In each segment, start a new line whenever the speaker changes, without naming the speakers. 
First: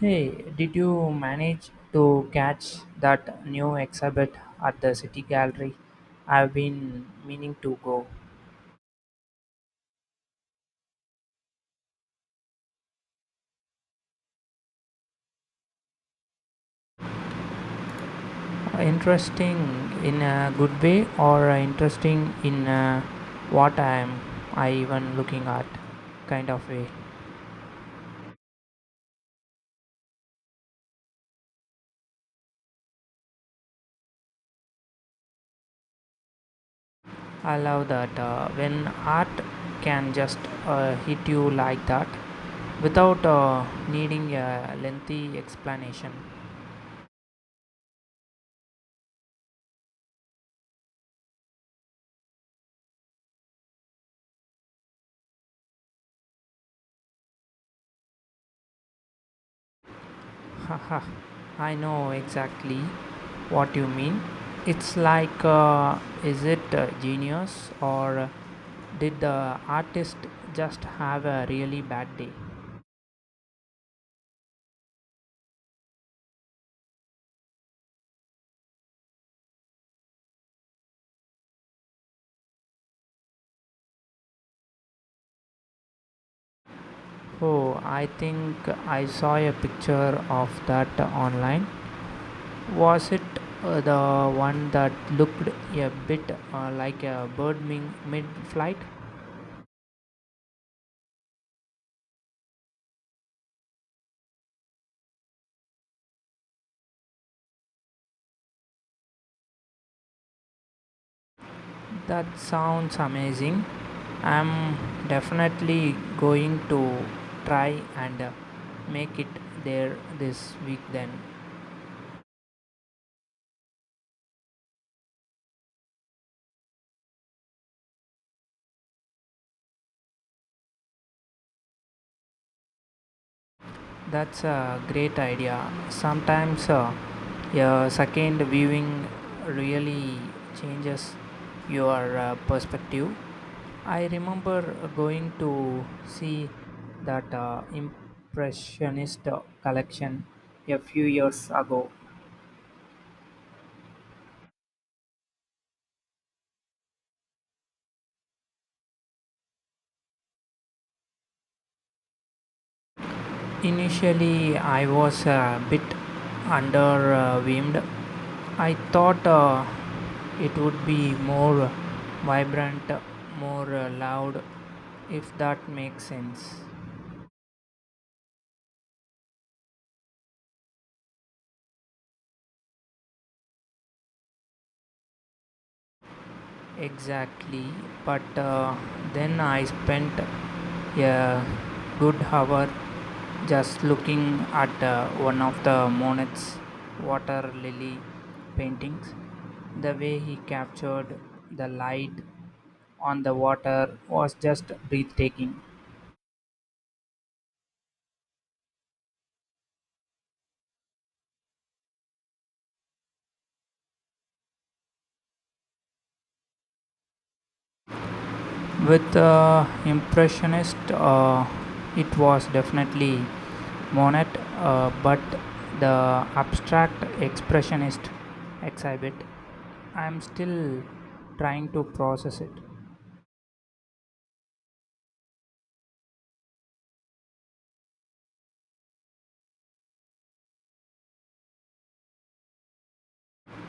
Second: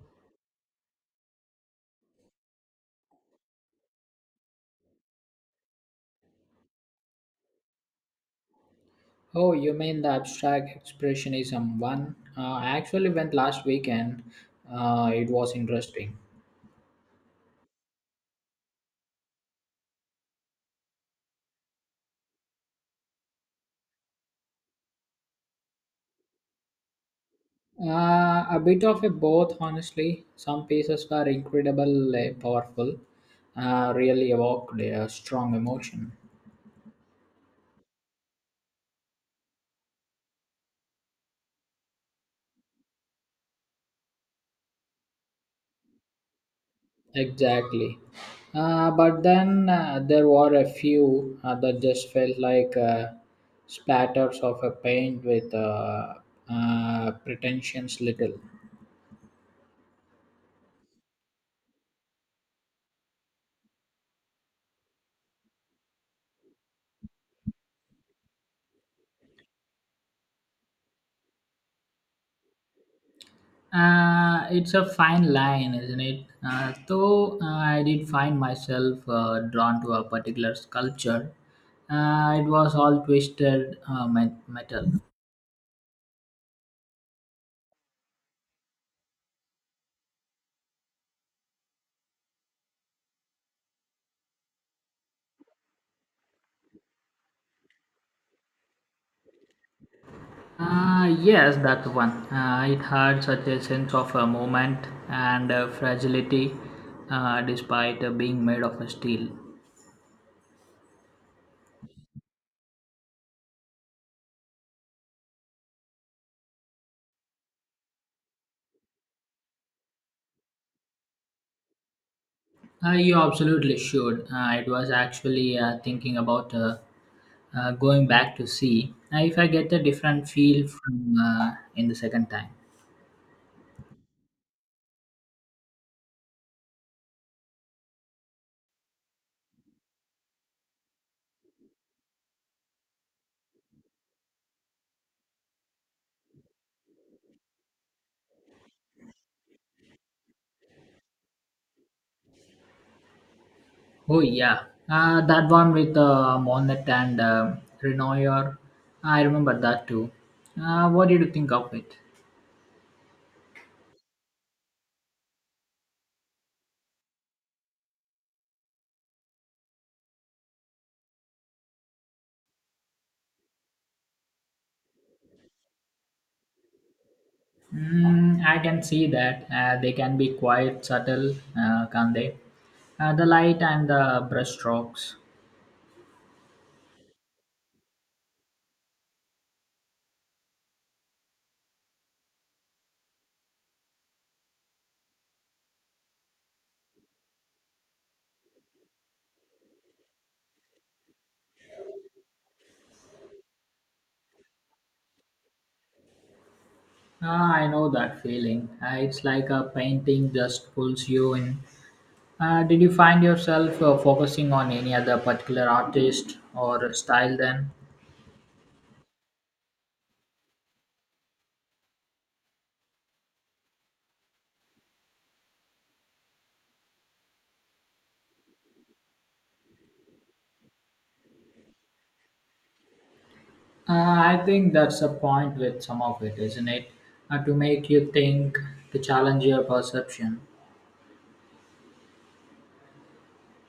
Hey, did you manage to catch that new exhibit at the City Gallery? I've been meaning to go.
Oh, you mean the abstract expressionism one? I actually went last weekend. It was interesting.
Interesting in a good way, or interesting in what I'm I even looking at kind of way?
A bit of a both, honestly. Some pieces were incredibly powerful, really evoked a strong emotion.
I love that, when art can just, hit you like that without, needing a lengthy explanation.
Exactly. But then there were a few that just felt like splatters of a paint with pretensions little.
Haha, I know exactly what you mean. It's like, is it genius, or did the artist just have a really bad day?
It's a fine line, isn't it? Though I did find myself drawn to a particular sculpture. It was all twisted metal.
Oh, I think I saw a picture of that online. Was it the one that looked a bit like a bird mid flight?
Yes, that one. It had such a sense of a moment and fragility despite being made of steel.
That sounds amazing. I'm definitely going to try and make it there this week then.
You absolutely should. It was actually thinking about going back to see if I get a different feel from in the second time.
That's a great idea. Sometimes, a second viewing really changes your perspective. I remember going to see that impressionist collection a few years ago.
Oh yeah, that one with Monet and Renoir. I remember that too. What did you think of it?
Initially, I was a bit underwhelmed. I thought it would be more vibrant, more loud, if that makes sense.
Mm, I can see that they can be quite subtle, can't they? The light and the brushstrokes.
Exactly, but then I spent a good hour just looking at one of the Monet's water lily paintings. The way he captured the light on the water was just breathtaking.
Ah, I know that feeling. It's like a painting just pulls you in. Did you find yourself focusing on any other particular artist or style then?
With Impressionist, it was definitely Monet, but the abstract Expressionist exhibit, I'm still trying to process it.
Uh, I think that's the point with some of it, isn't it? To make you think, to challenge your perception.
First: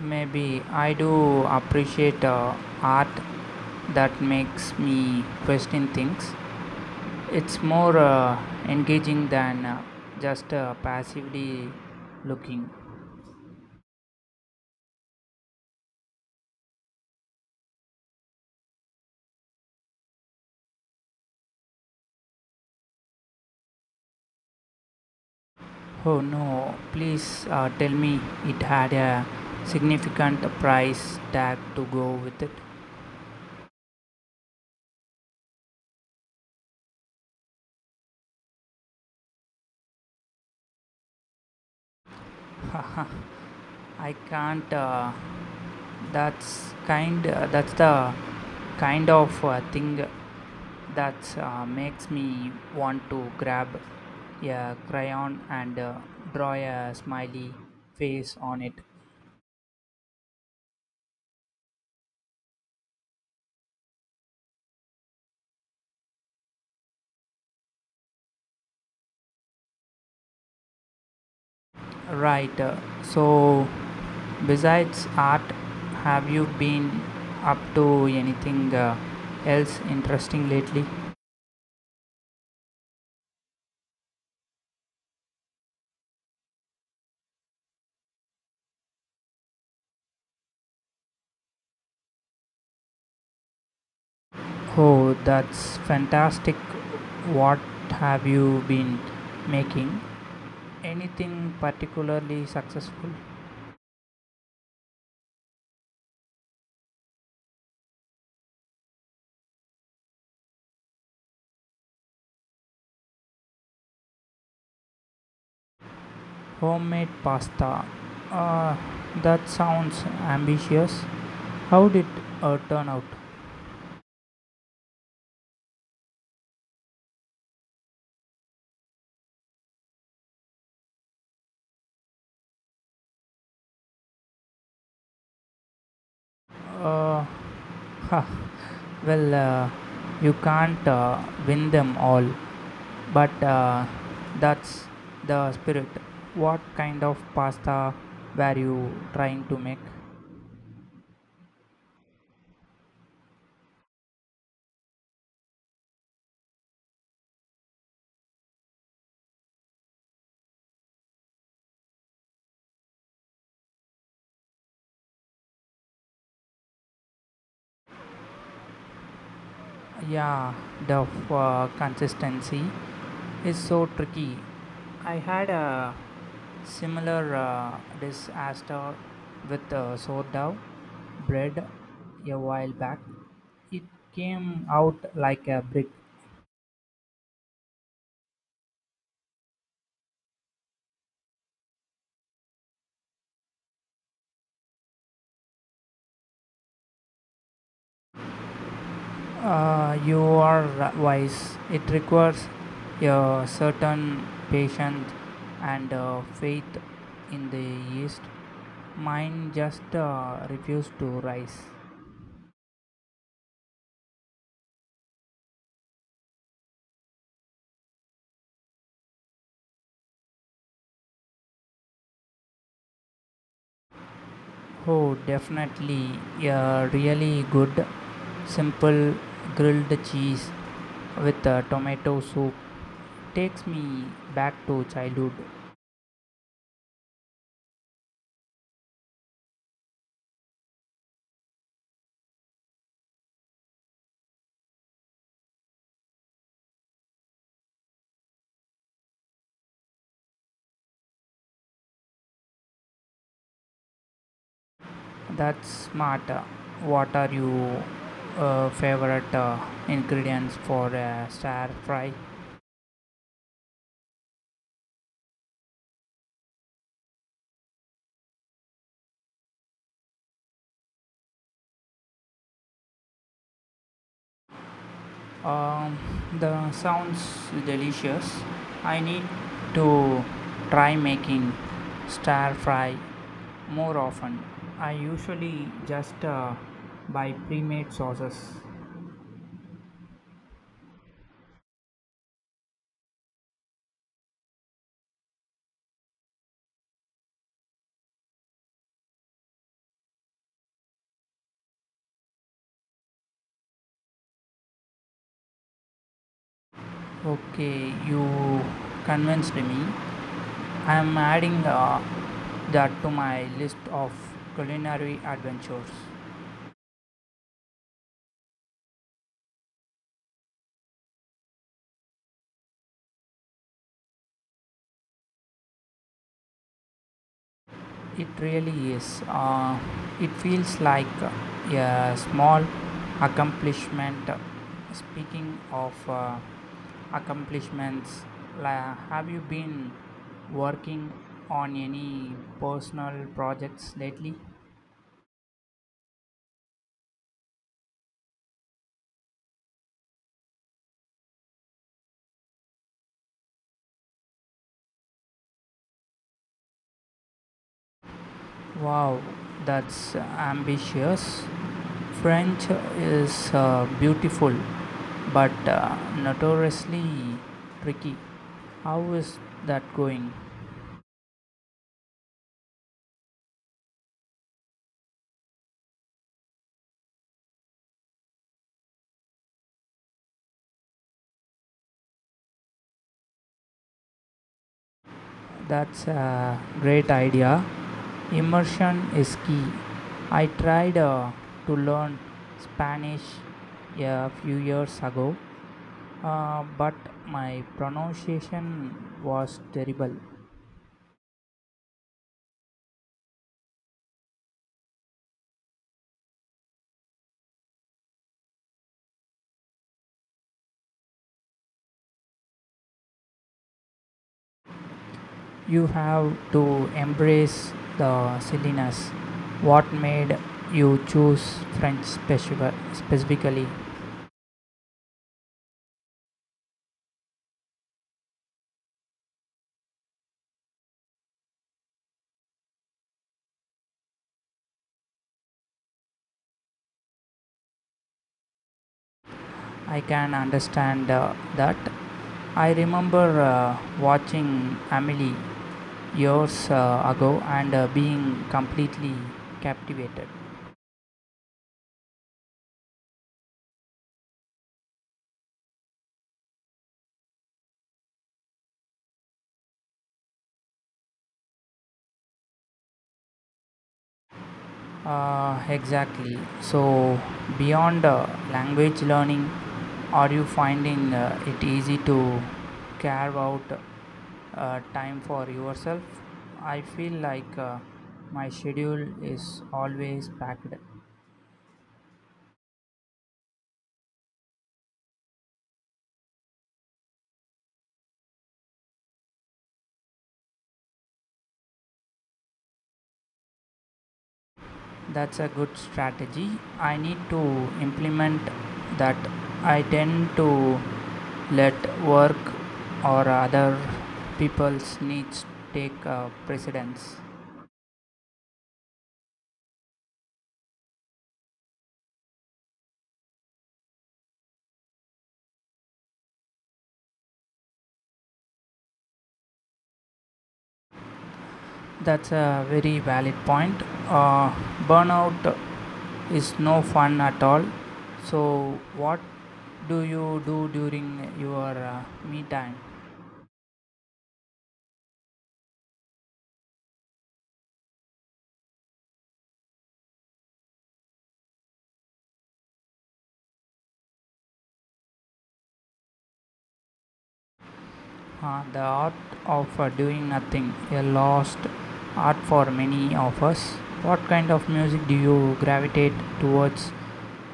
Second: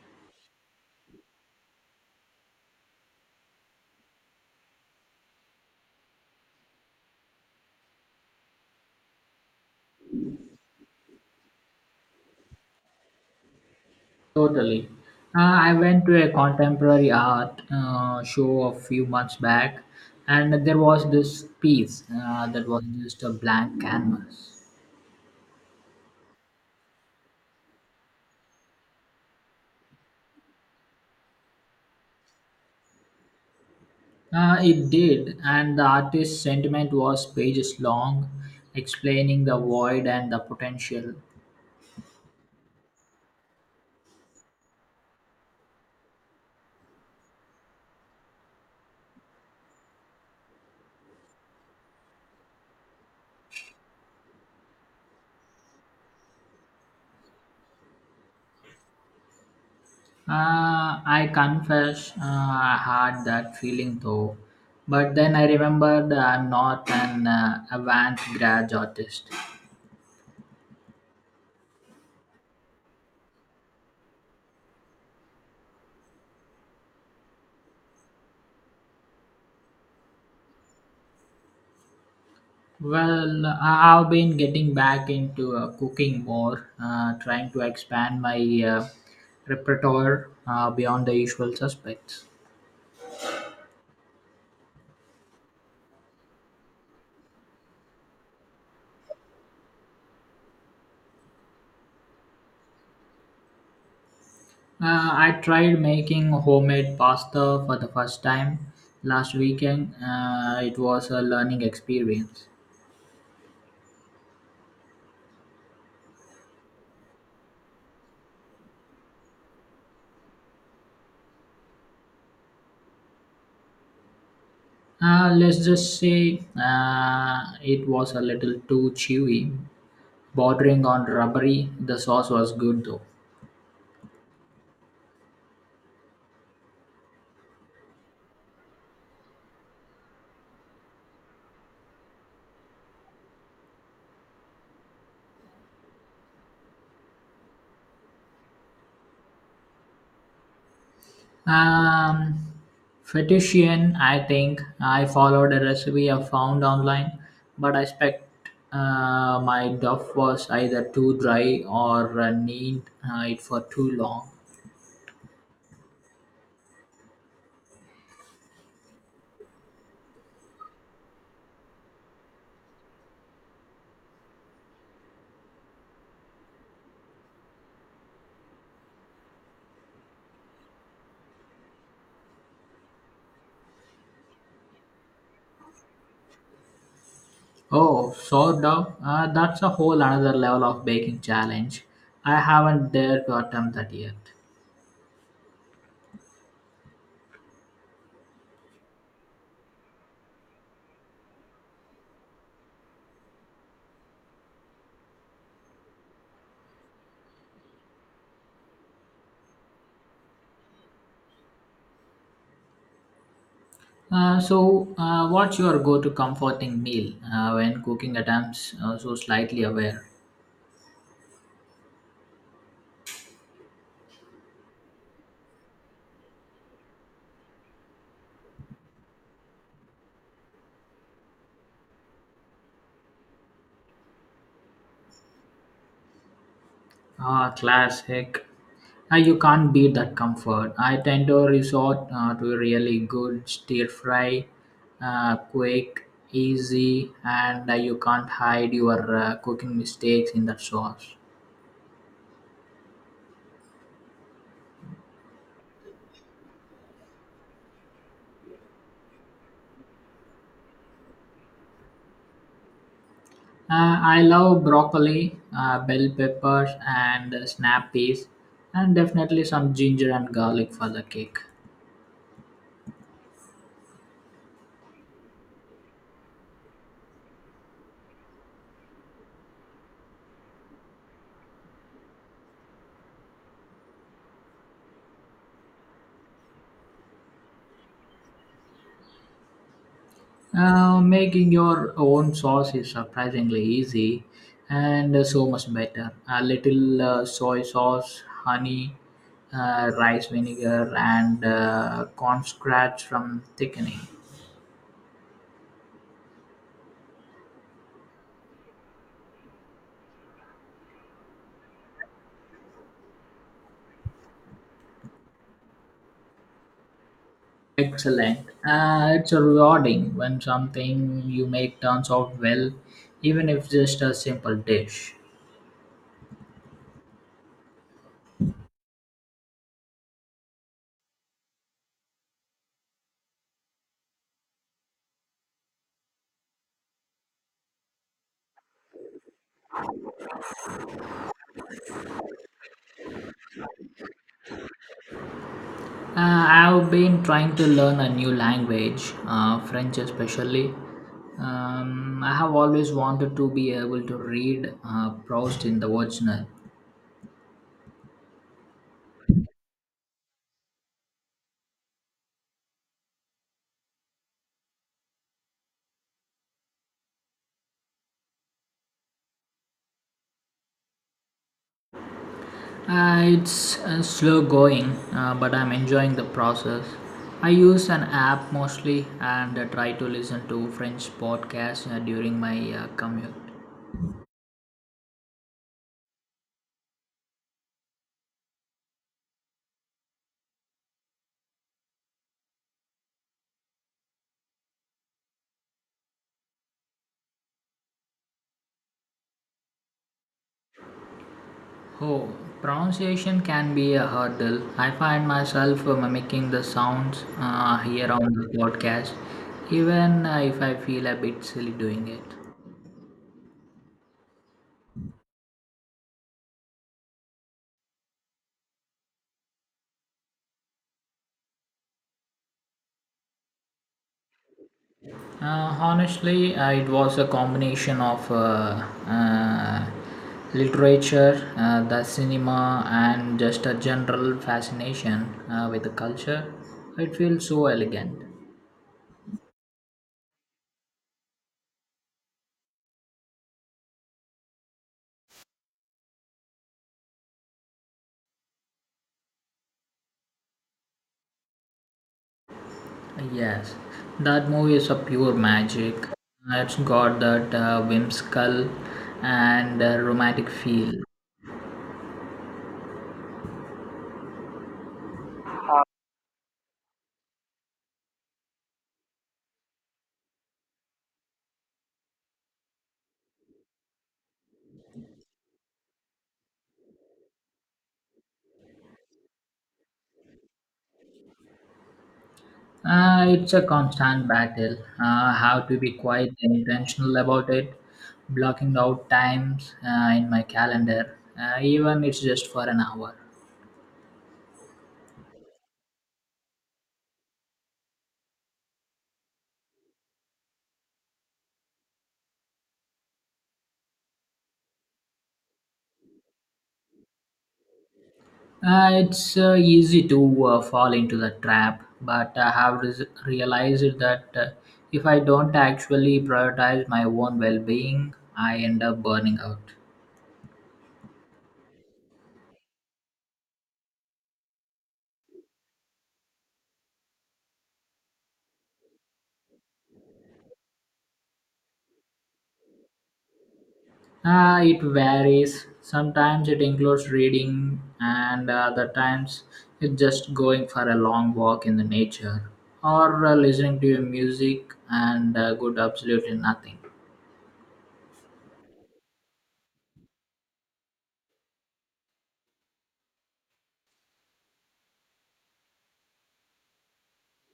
Maybe I do appreciate art that makes me question things. It's more engaging than just passively looking.
Totally. I went to a contemporary art show a few months back, and there was this piece that was just a blank canvas.
Oh no, please tell me it had a significant price tag to go with it.
It did, and the artist's sentiment was pages long, explaining the void and the potential.
I can't. That's the kind of thing that makes me want to grab a crayon and draw a smiley face on it.
I confess, I had that feeling though, but then I remembered I'm not an avant garde artist.
Right. So, besides art, have you been up to anything else interesting lately?
Well, I've been getting back into cooking more, trying to expand my uh, repertoire beyond the usual suspects.
Oh, that's fantastic. What have you been making? Anything particularly successful?
I tried making homemade pasta for the first time last weekend. It was a learning experience.
Homemade pasta. Uh, that sounds ambitious. How did turn out?
Let's just say it was a little too chewy, bordering on rubbery. The sauce was good though.
Uh, huh, well, you can't win them all, but that's the spirit. What kind of pasta were you trying to make?
Um, Fettuccine, I think I followed a recipe I found online, but I expect my duff was either too dry or need it for too long.
Yeah, the consistency is so tricky. I had a similar disaster with sourdough bread a while back. It came out like a brick.
Oh, sourdough. That's a whole another level of baking challenge. I haven't dared to attempt that yet.
You are wise. It requires a certain patience and faith in the yeast. Mine just refused to rise.
So, what's your go-to comforting meal when cooking attempts so slightly aware?
Oh, definitely. Yeah, really good, simple grilled cheese with tomato soup takes me back to childhood.
Ah, classic. You can't beat that comfort. I tend to resort to really good stir fry, quick, easy, and you can't hide your cooking mistakes in that sauce.
That's smart. What are your favorite ingredients for a stir fry?
I love broccoli, bell peppers, and snap peas, and definitely some ginger and garlic for the cake.
Um, the sounds delicious. I need to try making stir fry more often. I usually just buy pre-made sauces.
Making your own sauce is surprisingly easy and so much better. A little soy sauce, honey, rice vinegar, and cornstarch from thickening.
Okay, you convinced me. I am adding that to my list of culinary adventures.
Excellent. It's rewarding when something you make turns out well, even if just a simple dish.
It really is. It feels like a small accomplishment. Speaking of accomplishments, have you been working on any personal projects lately?
I've been trying to learn a new language, French especially. I have always wanted to be able to read Proust in the original.
Wow, that's ambitious. French is beautiful, but notoriously tricky. How is that going?
It's slow going, but I'm enjoying the process. I use an app mostly and try to listen to French podcasts during my commute.
That's a great idea. Immersion is key. I tried to learn Spanish a few years ago, but my pronunciation was terrible.
Oh, pronunciation can be a hurdle. I find myself mimicking the sounds here on the podcast, even if I feel a bit silly doing it.
You have to embrace the silliness. What made you choose French specifically?
Honestly, it was a combination of literature, the cinema, and just a general fascination with the culture. It feels so elegant.
I can understand that. I remember watching Amelie years ago and being completely captivated.
Yes, that movie is a pure magic. It's got that whimsical and romantic feel.
Exactly. So, beyond language learning, are you finding it easy to carve out time for yourself? I feel like my schedule is always packed.
It's a constant battle. How to be quite intentional about it, blocking out times in my calendar, even it's just for an hour.
That's a good strategy. I need to implement that. I tend to let work or other people's needs take precedence.
It's easy to fall into the trap, but I have realized that if I don't actually prioritize my own well being, I end up burning out.
That's a very valid point. Uh, Burnout is no fun at all. So, what do you do during your me time?
It varies. Sometimes it includes reading, and other times it's just going for a long walk in the nature or listening to music and good absolutely nothing.
The art of doing nothing, a lost art for many of us. What kind of music do you gravitate towards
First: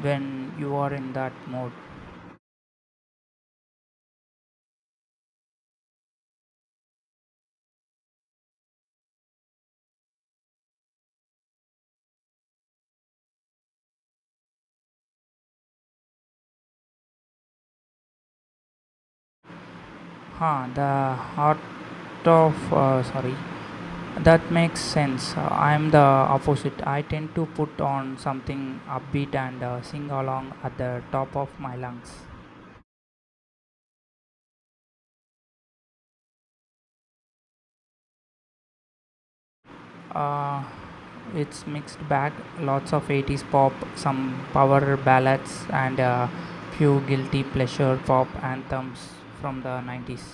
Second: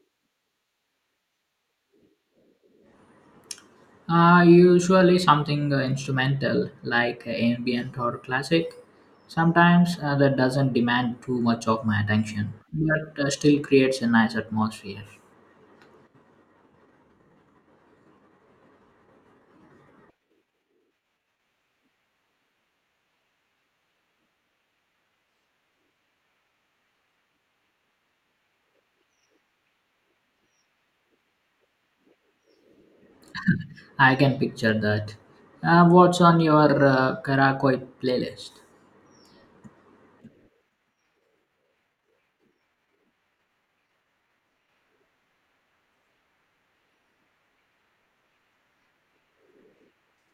when you are in that mode?
Usually something instrumental like ambient or classic. Sometimes that doesn't demand too much of my attention, but still creates a nice atmosphere.
Huh, the art of sorry, That makes sense. I am the opposite. I tend to put on something upbeat and sing along at the top of my lungs.
I can picture that. What's on your Karakoi playlist?
Uh, it's mixed bag. Lots of 80s pop, some power ballads, and a few guilty pleasure pop anthems from the 90s.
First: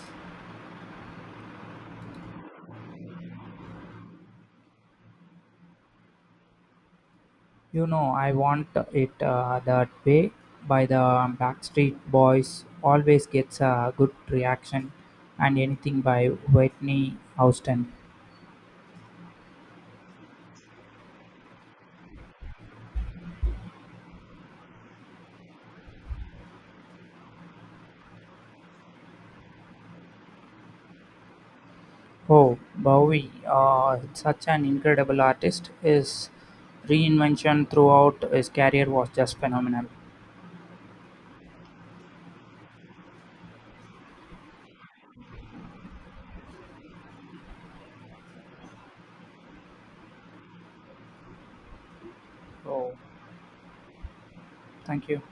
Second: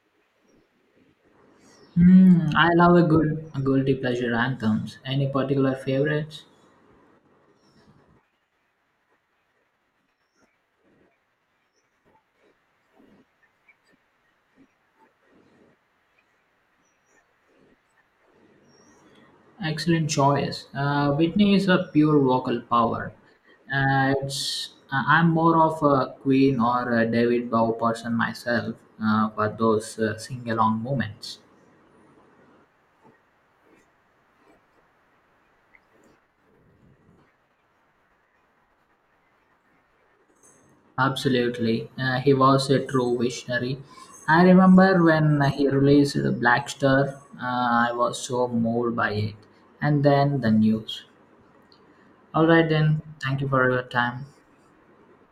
Hmm, I love a good guilty pleasure anthems. Any particular favorites?
You know, I want it that way. By the Backstreet Boys, always gets a good reaction, and anything by Whitney Houston.
Excellent choice. Whitney is a pure vocal power. It's I'm more of a Queen or a David Bowie person myself for those sing-along moments.
Oh, Bowie, such an incredible artist. His reinvention throughout his career was just phenomenal.
Absolutely, he was a true visionary. I remember when he released the Black Star, I was so moved by it, and then the news. All right,
Oh.
then. Thank you for your time.
Thank you.